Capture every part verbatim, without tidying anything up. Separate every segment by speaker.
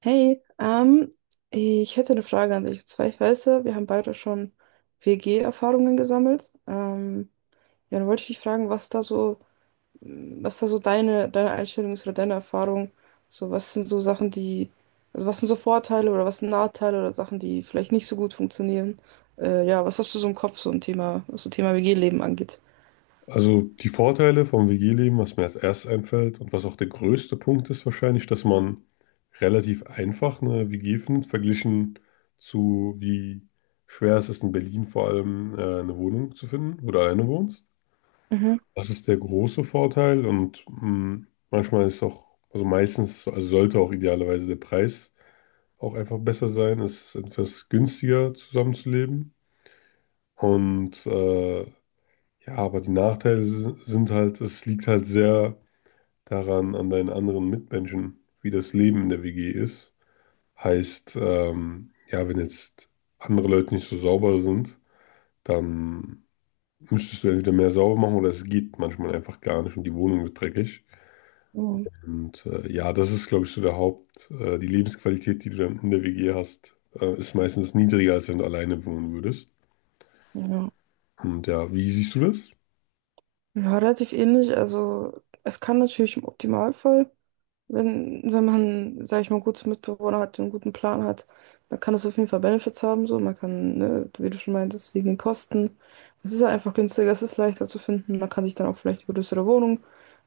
Speaker 1: Hey, ähm, ich hätte eine Frage an dich. Und zwar, ich weiß ja, wir haben beide schon W G-Erfahrungen gesammelt. Ähm, ja, dann wollte ich dich fragen, was da so, mm, was da so deine, deine Einstellung ist oder deine Erfahrung. So, was sind so Sachen, die, also was sind so Vorteile oder was sind Nachteile oder Sachen, die vielleicht nicht so gut funktionieren? Äh, ja, was hast du so im Kopf, so ein Thema, was so Thema W G-Leben angeht?
Speaker 2: Also die Vorteile vom W G-Leben, was mir als erstes einfällt und was auch der größte Punkt ist wahrscheinlich, dass man relativ einfach eine W G findet, verglichen zu wie schwer es ist in Berlin vor allem, äh, eine Wohnung zu finden, wo du alleine wohnst.
Speaker 1: Mhm.
Speaker 2: Das ist der große Vorteil und mh, manchmal ist auch, also meistens, also sollte auch idealerweise der Preis auch einfach besser sein. Es ist etwas günstiger zusammenzuleben und äh, ja, aber die Nachteile si- sind halt, es liegt halt sehr daran an deinen anderen Mitmenschen, wie das Leben in der W G ist. Heißt, ähm, ja, wenn jetzt andere Leute nicht so sauber sind, dann müsstest du entweder mehr sauber machen oder es geht manchmal einfach gar nicht und die Wohnung wird dreckig.
Speaker 1: Mhm.
Speaker 2: Und äh, ja, das ist, glaube ich, so der Haupt, äh, die Lebensqualität, die du dann in der W G hast, äh, ist meistens niedriger, als wenn du alleine wohnen würdest.
Speaker 1: Ja.
Speaker 2: Und ja, wie siehst du das?
Speaker 1: Ja, relativ ähnlich. Also es kann natürlich im Optimalfall. Wenn, wenn man, sag ich mal, gute Mitbewohner hat, einen guten Plan hat, dann kann das auf jeden Fall Benefits haben. So, man kann, ne, wie du schon meintest, wegen den Kosten. Es ist halt einfach günstiger, es ist leichter zu finden. Man kann sich dann auch vielleicht eine größere Wohnung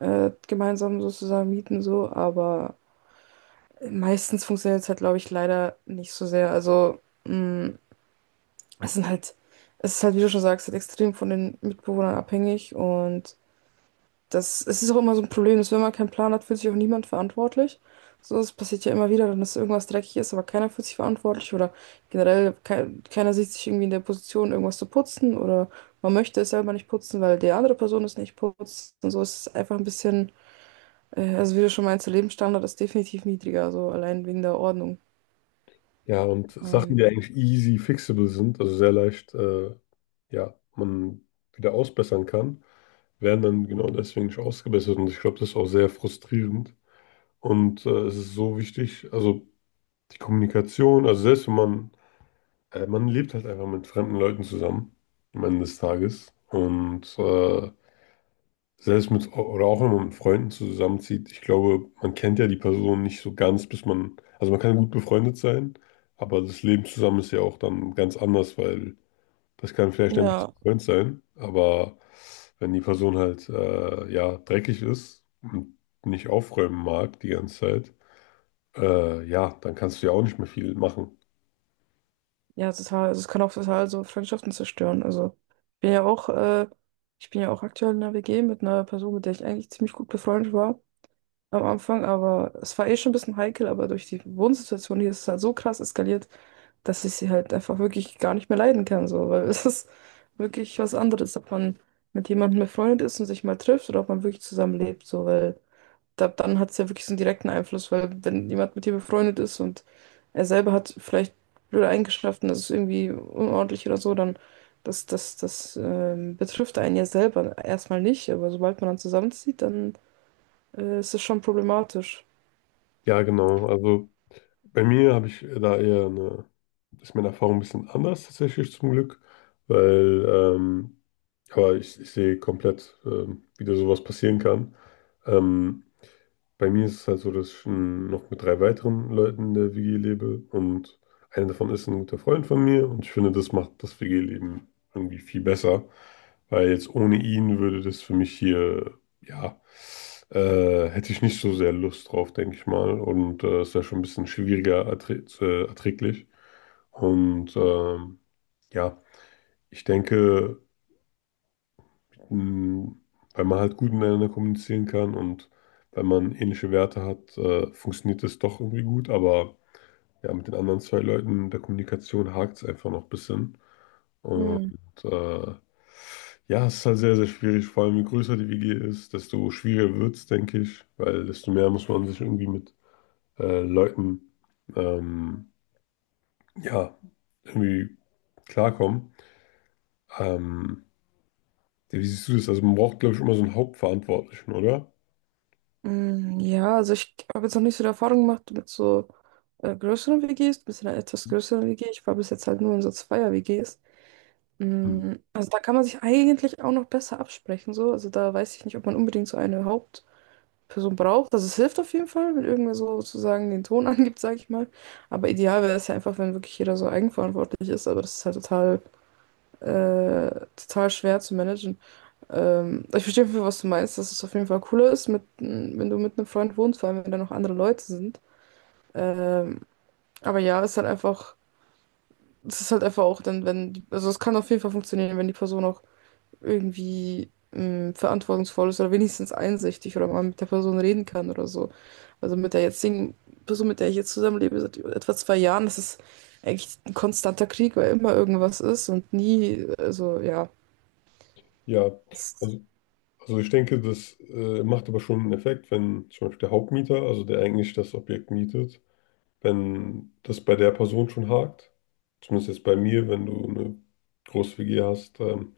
Speaker 1: äh, gemeinsam sozusagen mieten, so. Aber meistens funktioniert es halt, glaube ich, leider nicht so sehr. Also, mh, es sind halt, es ist halt, wie du schon sagst, halt extrem von den Mitbewohnern abhängig und das, es ist auch immer so ein Problem, dass wenn man keinen Plan hat, fühlt sich auch niemand verantwortlich. So, das passiert ja immer wieder, dann dass irgendwas dreckig ist, aber keiner fühlt sich verantwortlich oder generell ke keiner sieht sich irgendwie in der Position, irgendwas zu putzen oder man möchte es selber nicht putzen, weil die andere Person es nicht putzt. Und so ist es einfach ein bisschen, äh, also wie du schon meinst, der Lebensstandard ist definitiv niedriger, so allein wegen der Ordnung.
Speaker 2: Ja, und Sachen,
Speaker 1: Ähm,
Speaker 2: die eigentlich easy fixable sind, also sehr leicht, äh, ja, man wieder ausbessern kann, werden dann genau deswegen nicht ausgebessert. Und ich glaube, das ist auch sehr frustrierend. Und äh, es ist so wichtig, also die Kommunikation, also selbst wenn man, äh, man lebt halt einfach mit fremden Leuten zusammen am Ende des Tages. Und äh, selbst mit, oder auch wenn man mit Freunden zusammenzieht, ich glaube, man kennt ja die Person nicht so ganz, bis man, also man kann gut befreundet sein, aber das Leben zusammen ist ja auch dann ganz anders, weil das kann vielleicht ein bisschen
Speaker 1: ja.
Speaker 2: Freund sein, aber wenn die Person halt, äh, ja, dreckig ist und nicht aufräumen mag die ganze Zeit, äh, ja, dann kannst du ja auch nicht mehr viel machen.
Speaker 1: Ja, total. Also es kann auch total so Freundschaften zerstören. Also ich bin ja auch, äh, ich bin ja auch aktuell in einer W G mit einer Person, mit der ich eigentlich ziemlich gut befreundet war am Anfang, aber es war eh schon ein bisschen heikel, aber durch die Wohnsituation hier ist es halt so krass eskaliert, dass ich sie halt einfach wirklich gar nicht mehr leiden kann, so, weil es ist wirklich was anderes, ob man mit jemandem befreundet ist und sich mal trifft oder ob man wirklich zusammenlebt, so, weil da, dann hat es ja wirklich so einen direkten Einfluss, weil wenn jemand mit dir befreundet ist und er selber hat vielleicht blöde Eigenschaften, das ist irgendwie unordentlich oder so, dann das, das, das ähm, betrifft einen ja selber erstmal nicht, aber sobald man dann zusammenzieht, dann äh, ist es schon problematisch.
Speaker 2: Ja, genau, also bei mir habe ich da eher eine, ist meine Erfahrung ein bisschen anders tatsächlich zum Glück, weil, ähm, aber ich, ich sehe komplett, ähm, wie da sowas passieren kann. Ähm, Bei mir ist es halt so, dass ich ähm, noch mit drei weiteren Leuten in der W G lebe und einer davon ist ein guter Freund von mir und ich finde, das macht das W G-Leben irgendwie viel besser, weil jetzt ohne ihn würde das für mich hier, ja, äh, hätte ich nicht so sehr Lust drauf, denke ich mal und äh, Es wäre schon ein bisschen schwieriger erträ äh, erträglich und ähm, ja, ich denke, Mm, weil man halt gut miteinander kommunizieren kann und wenn man ähnliche Werte hat, äh, funktioniert das doch irgendwie gut. Aber ja, mit den anderen zwei Leuten in der Kommunikation hakt es einfach noch ein bisschen. Und
Speaker 1: Hm.
Speaker 2: äh, ja, es ist halt sehr, sehr schwierig. Vor allem, je größer die W G ist, desto schwieriger wird es, denke ich, weil desto mehr muss man sich irgendwie mit äh, Leuten, ähm, ja, irgendwie klarkommen. Ähm, ja, wie siehst du das? Also man braucht, glaube ich, immer so einen Hauptverantwortlichen, oder?
Speaker 1: Hm, ja, also ich habe jetzt noch nicht so die Erfahrung gemacht mit so äh, größeren W Gs, mit so einer etwas größeren W G. Ich war bis jetzt halt nur in so Zweier-W Gs.
Speaker 2: Hm.
Speaker 1: Mm. Also da kann man sich eigentlich auch noch besser absprechen, so. Also da weiß ich nicht, ob man unbedingt so eine Hauptperson braucht. Also es hilft auf jeden Fall, wenn irgendwer so sozusagen den Ton angibt, sage ich mal. Aber ideal wäre es ja einfach, wenn wirklich jeder so eigenverantwortlich ist. Aber das ist halt total, äh, total schwer zu managen. Ähm, ich verstehe auf jeden Fall, was du meinst, dass es auf jeden Fall cooler ist, mit, mm, wenn du mit einem Freund wohnst, vor allem wenn da noch andere Leute sind. Ähm, aber ja, es ist halt einfach, es ist halt einfach auch dann, wenn, also es kann auf jeden Fall funktionieren, wenn die Person auch irgendwie mh, verantwortungsvoll ist oder wenigstens einsichtig oder man mit der Person reden kann oder so. Also mit der jetzigen Person, mit der ich jetzt zusammenlebe, seit etwa zwei Jahren, das ist eigentlich ein konstanter Krieg, weil immer irgendwas ist und nie, also ja.
Speaker 2: Ja,
Speaker 1: Das,
Speaker 2: also, also ich denke, das äh, macht aber schon einen Effekt, wenn zum Beispiel der Hauptmieter, also der eigentlich das Objekt mietet, wenn das bei der Person schon hakt, zumindest jetzt bei mir, wenn du eine große W G hast, ähm,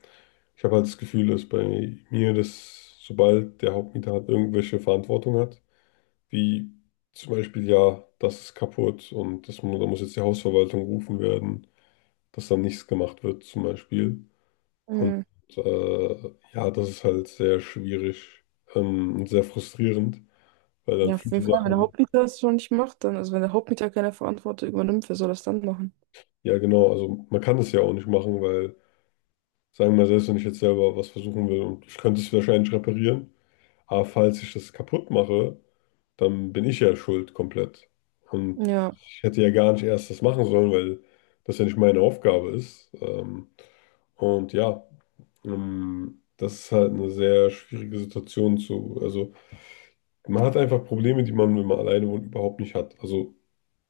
Speaker 2: ich habe halt das Gefühl, dass bei mir, dass sobald der Hauptmieter halt irgendwelche Verantwortung hat, wie zum Beispiel, ja, das ist kaputt und das, mu- da muss jetzt die Hausverwaltung gerufen werden, dass dann nichts gemacht wird zum Beispiel. Und
Speaker 1: mh,
Speaker 2: äh, ja, das ist halt sehr schwierig ähm, und sehr frustrierend, weil dann
Speaker 1: ja, auf jeden
Speaker 2: viele
Speaker 1: Fall, wenn der
Speaker 2: Sachen,
Speaker 1: Hauptmieter das schon nicht macht, dann, also wenn der Hauptmieter keine Verantwortung übernimmt, wer soll das dann machen?
Speaker 2: ja genau, also man kann es ja auch nicht machen, weil, sagen wir mal, selbst wenn ich jetzt selber was versuchen will und ich könnte es wahrscheinlich reparieren, aber falls ich das kaputt mache, dann bin ich ja schuld komplett. Und
Speaker 1: Ja,
Speaker 2: ich hätte ja gar nicht erst das machen sollen, weil das ja nicht meine Aufgabe ist. Ähm, und ja, ähm, das ist halt eine sehr schwierige Situation zu, also. Man hat einfach Probleme, die man, wenn man alleine wohnt, überhaupt nicht hat. Also,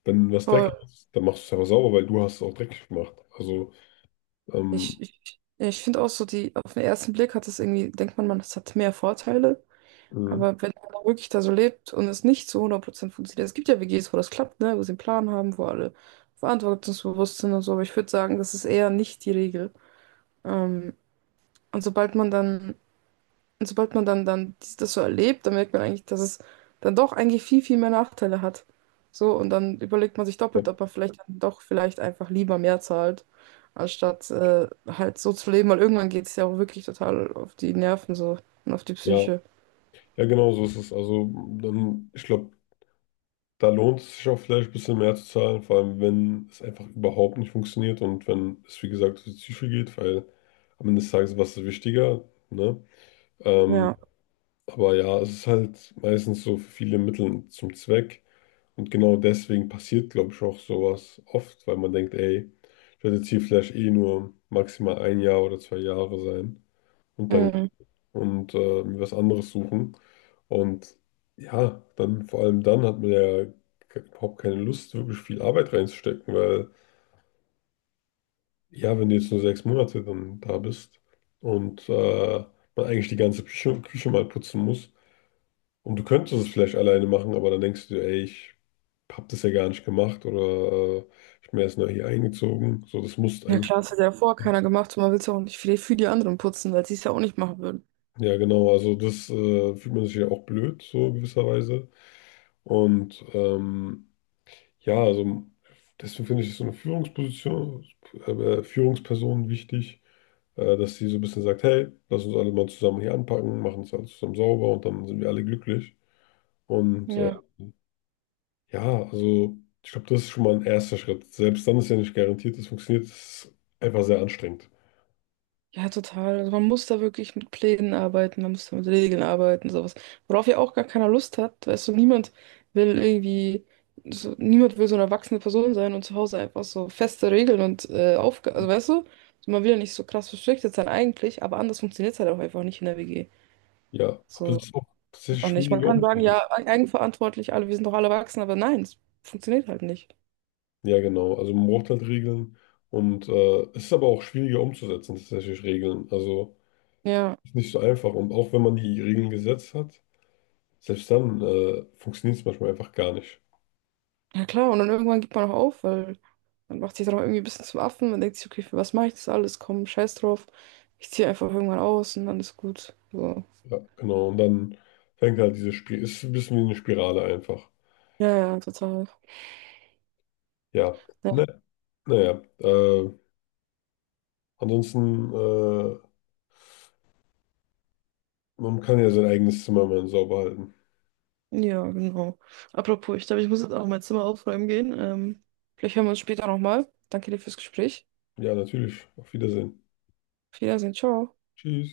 Speaker 2: wenn was
Speaker 1: voll.
Speaker 2: dreckig ist, dann machst du es aber sauber, weil du hast es auch dreckig gemacht. Also, ähm,
Speaker 1: Ich, ich, ich finde auch so, die, auf den ersten Blick hat es irgendwie, denkt man, man, das hat mehr Vorteile.
Speaker 2: Mhm.
Speaker 1: Aber wenn einer wirklich da so lebt und es nicht zu hundert Prozent funktioniert, es gibt ja W Gs, wo das klappt, ne, wo sie einen Plan haben, wo alle verantwortungsbewusst sind und so, aber ich würde sagen, das ist eher nicht die Regel. Ähm, und sobald man dann, und sobald man dann, dann dies- das so erlebt, dann merkt man eigentlich, dass es dann doch eigentlich viel, viel mehr Nachteile hat. So, und dann überlegt man sich
Speaker 2: Ja,
Speaker 1: doppelt, ob man vielleicht dann doch vielleicht einfach lieber mehr zahlt, anstatt äh, halt so zu leben, weil irgendwann geht es ja auch wirklich total auf die Nerven so und auf die Psyche.
Speaker 2: ja, genau so ist es. Also, dann, ich glaube, da lohnt es sich auch vielleicht ein bisschen mehr zu zahlen, vor allem, wenn es einfach überhaupt nicht funktioniert und wenn es, wie gesagt, um die Psyche geht, weil am Ende des Tages, was ist wichtiger, ne? Ähm,
Speaker 1: Ja.
Speaker 2: aber ja, es ist halt meistens so für viele Mittel zum Zweck. Und genau deswegen passiert, glaube ich, auch sowas oft, weil man denkt, ey, ich werde jetzt hier vielleicht eh nur maximal ein Jahr oder zwei Jahre sein und dann gehen
Speaker 1: Mhm.
Speaker 2: und äh, mir was anderes suchen. Und ja, dann vor allem dann hat man ja ke- überhaupt keine Lust, wirklich viel Arbeit reinzustecken, weil ja, wenn du jetzt nur sechs Monate dann da bist und äh, man eigentlich die ganze Küche, Küche mal putzen muss. Und du könntest es vielleicht alleine machen, aber dann denkst du, dir, ey, ich hab das ja gar nicht gemacht oder äh, ich bin erst neu hier eingezogen. So, das musst
Speaker 1: Ja
Speaker 2: eigentlich.
Speaker 1: klar, das hat ja vorher keiner gemacht und man will es auch nicht für die, für die anderen putzen, weil sie es ja auch nicht machen würden.
Speaker 2: Ja, genau. Also das äh, fühlt man sich ja auch blöd, so gewisserweise. Und ähm, ja, also deswegen finde ich so eine Führungsposition, äh, äh, Führungsperson wichtig, äh, dass sie so ein bisschen sagt, hey, lass uns alle mal zusammen hier anpacken, machen es alles zusammen sauber und dann sind wir alle glücklich. Und äh,
Speaker 1: Ja.
Speaker 2: Ja, also ich glaube, das ist schon mal ein erster Schritt. Selbst dann ist ja nicht garantiert, es funktioniert. Es ist einfach sehr anstrengend.
Speaker 1: Ja, total. Also man muss da wirklich mit Plänen arbeiten, man muss da mit Regeln arbeiten, sowas. Worauf ja auch gar keiner Lust hat, weißt du, niemand will irgendwie, so, niemand will so eine erwachsene Person sein und zu Hause einfach so feste Regeln und äh, Aufgaben, also weißt du, so, man will ja nicht so krass verstriktet sein eigentlich, aber anders funktioniert es halt auch einfach nicht in der W G.
Speaker 2: Ja, aber
Speaker 1: So,
Speaker 2: es ist auch tatsächlich
Speaker 1: auch nicht. Man
Speaker 2: schwieriger
Speaker 1: kann sagen,
Speaker 2: umzusetzen.
Speaker 1: ja, eigenverantwortlich, alle, wir sind doch alle erwachsen, aber nein, es funktioniert halt nicht.
Speaker 2: Ja, genau. Also man braucht halt Regeln und äh, es ist aber auch schwieriger umzusetzen, tatsächlich Regeln. Also
Speaker 1: Ja.
Speaker 2: ist nicht so einfach. Und auch wenn man die Regeln gesetzt hat, selbst dann äh, funktioniert es manchmal einfach gar nicht.
Speaker 1: Ja klar, und dann irgendwann gibt man auch auf, weil man macht sich dann auch irgendwie ein bisschen zum Affen. Man denkt sich, okay, für was mache ich das alles? Komm, scheiß drauf. Ich ziehe einfach irgendwann aus und dann ist gut. So.
Speaker 2: Ja, genau. Und dann fängt halt diese Spiel, ist ein bisschen wie eine Spirale einfach.
Speaker 1: Ja, ja, total.
Speaker 2: Ja.
Speaker 1: Ja,
Speaker 2: Ne, naja. Äh, ansonsten. Äh, Man kann ja sein eigenes Zimmer mal sauber halten.
Speaker 1: ja, genau. Apropos, ich glaube, ich muss jetzt auch mein Zimmer aufräumen gehen. Ähm, vielleicht hören wir uns später nochmal. Danke dir fürs Gespräch.
Speaker 2: Ja, natürlich. Auf Wiedersehen.
Speaker 1: Auf Wiedersehen, ciao.
Speaker 2: Tschüss.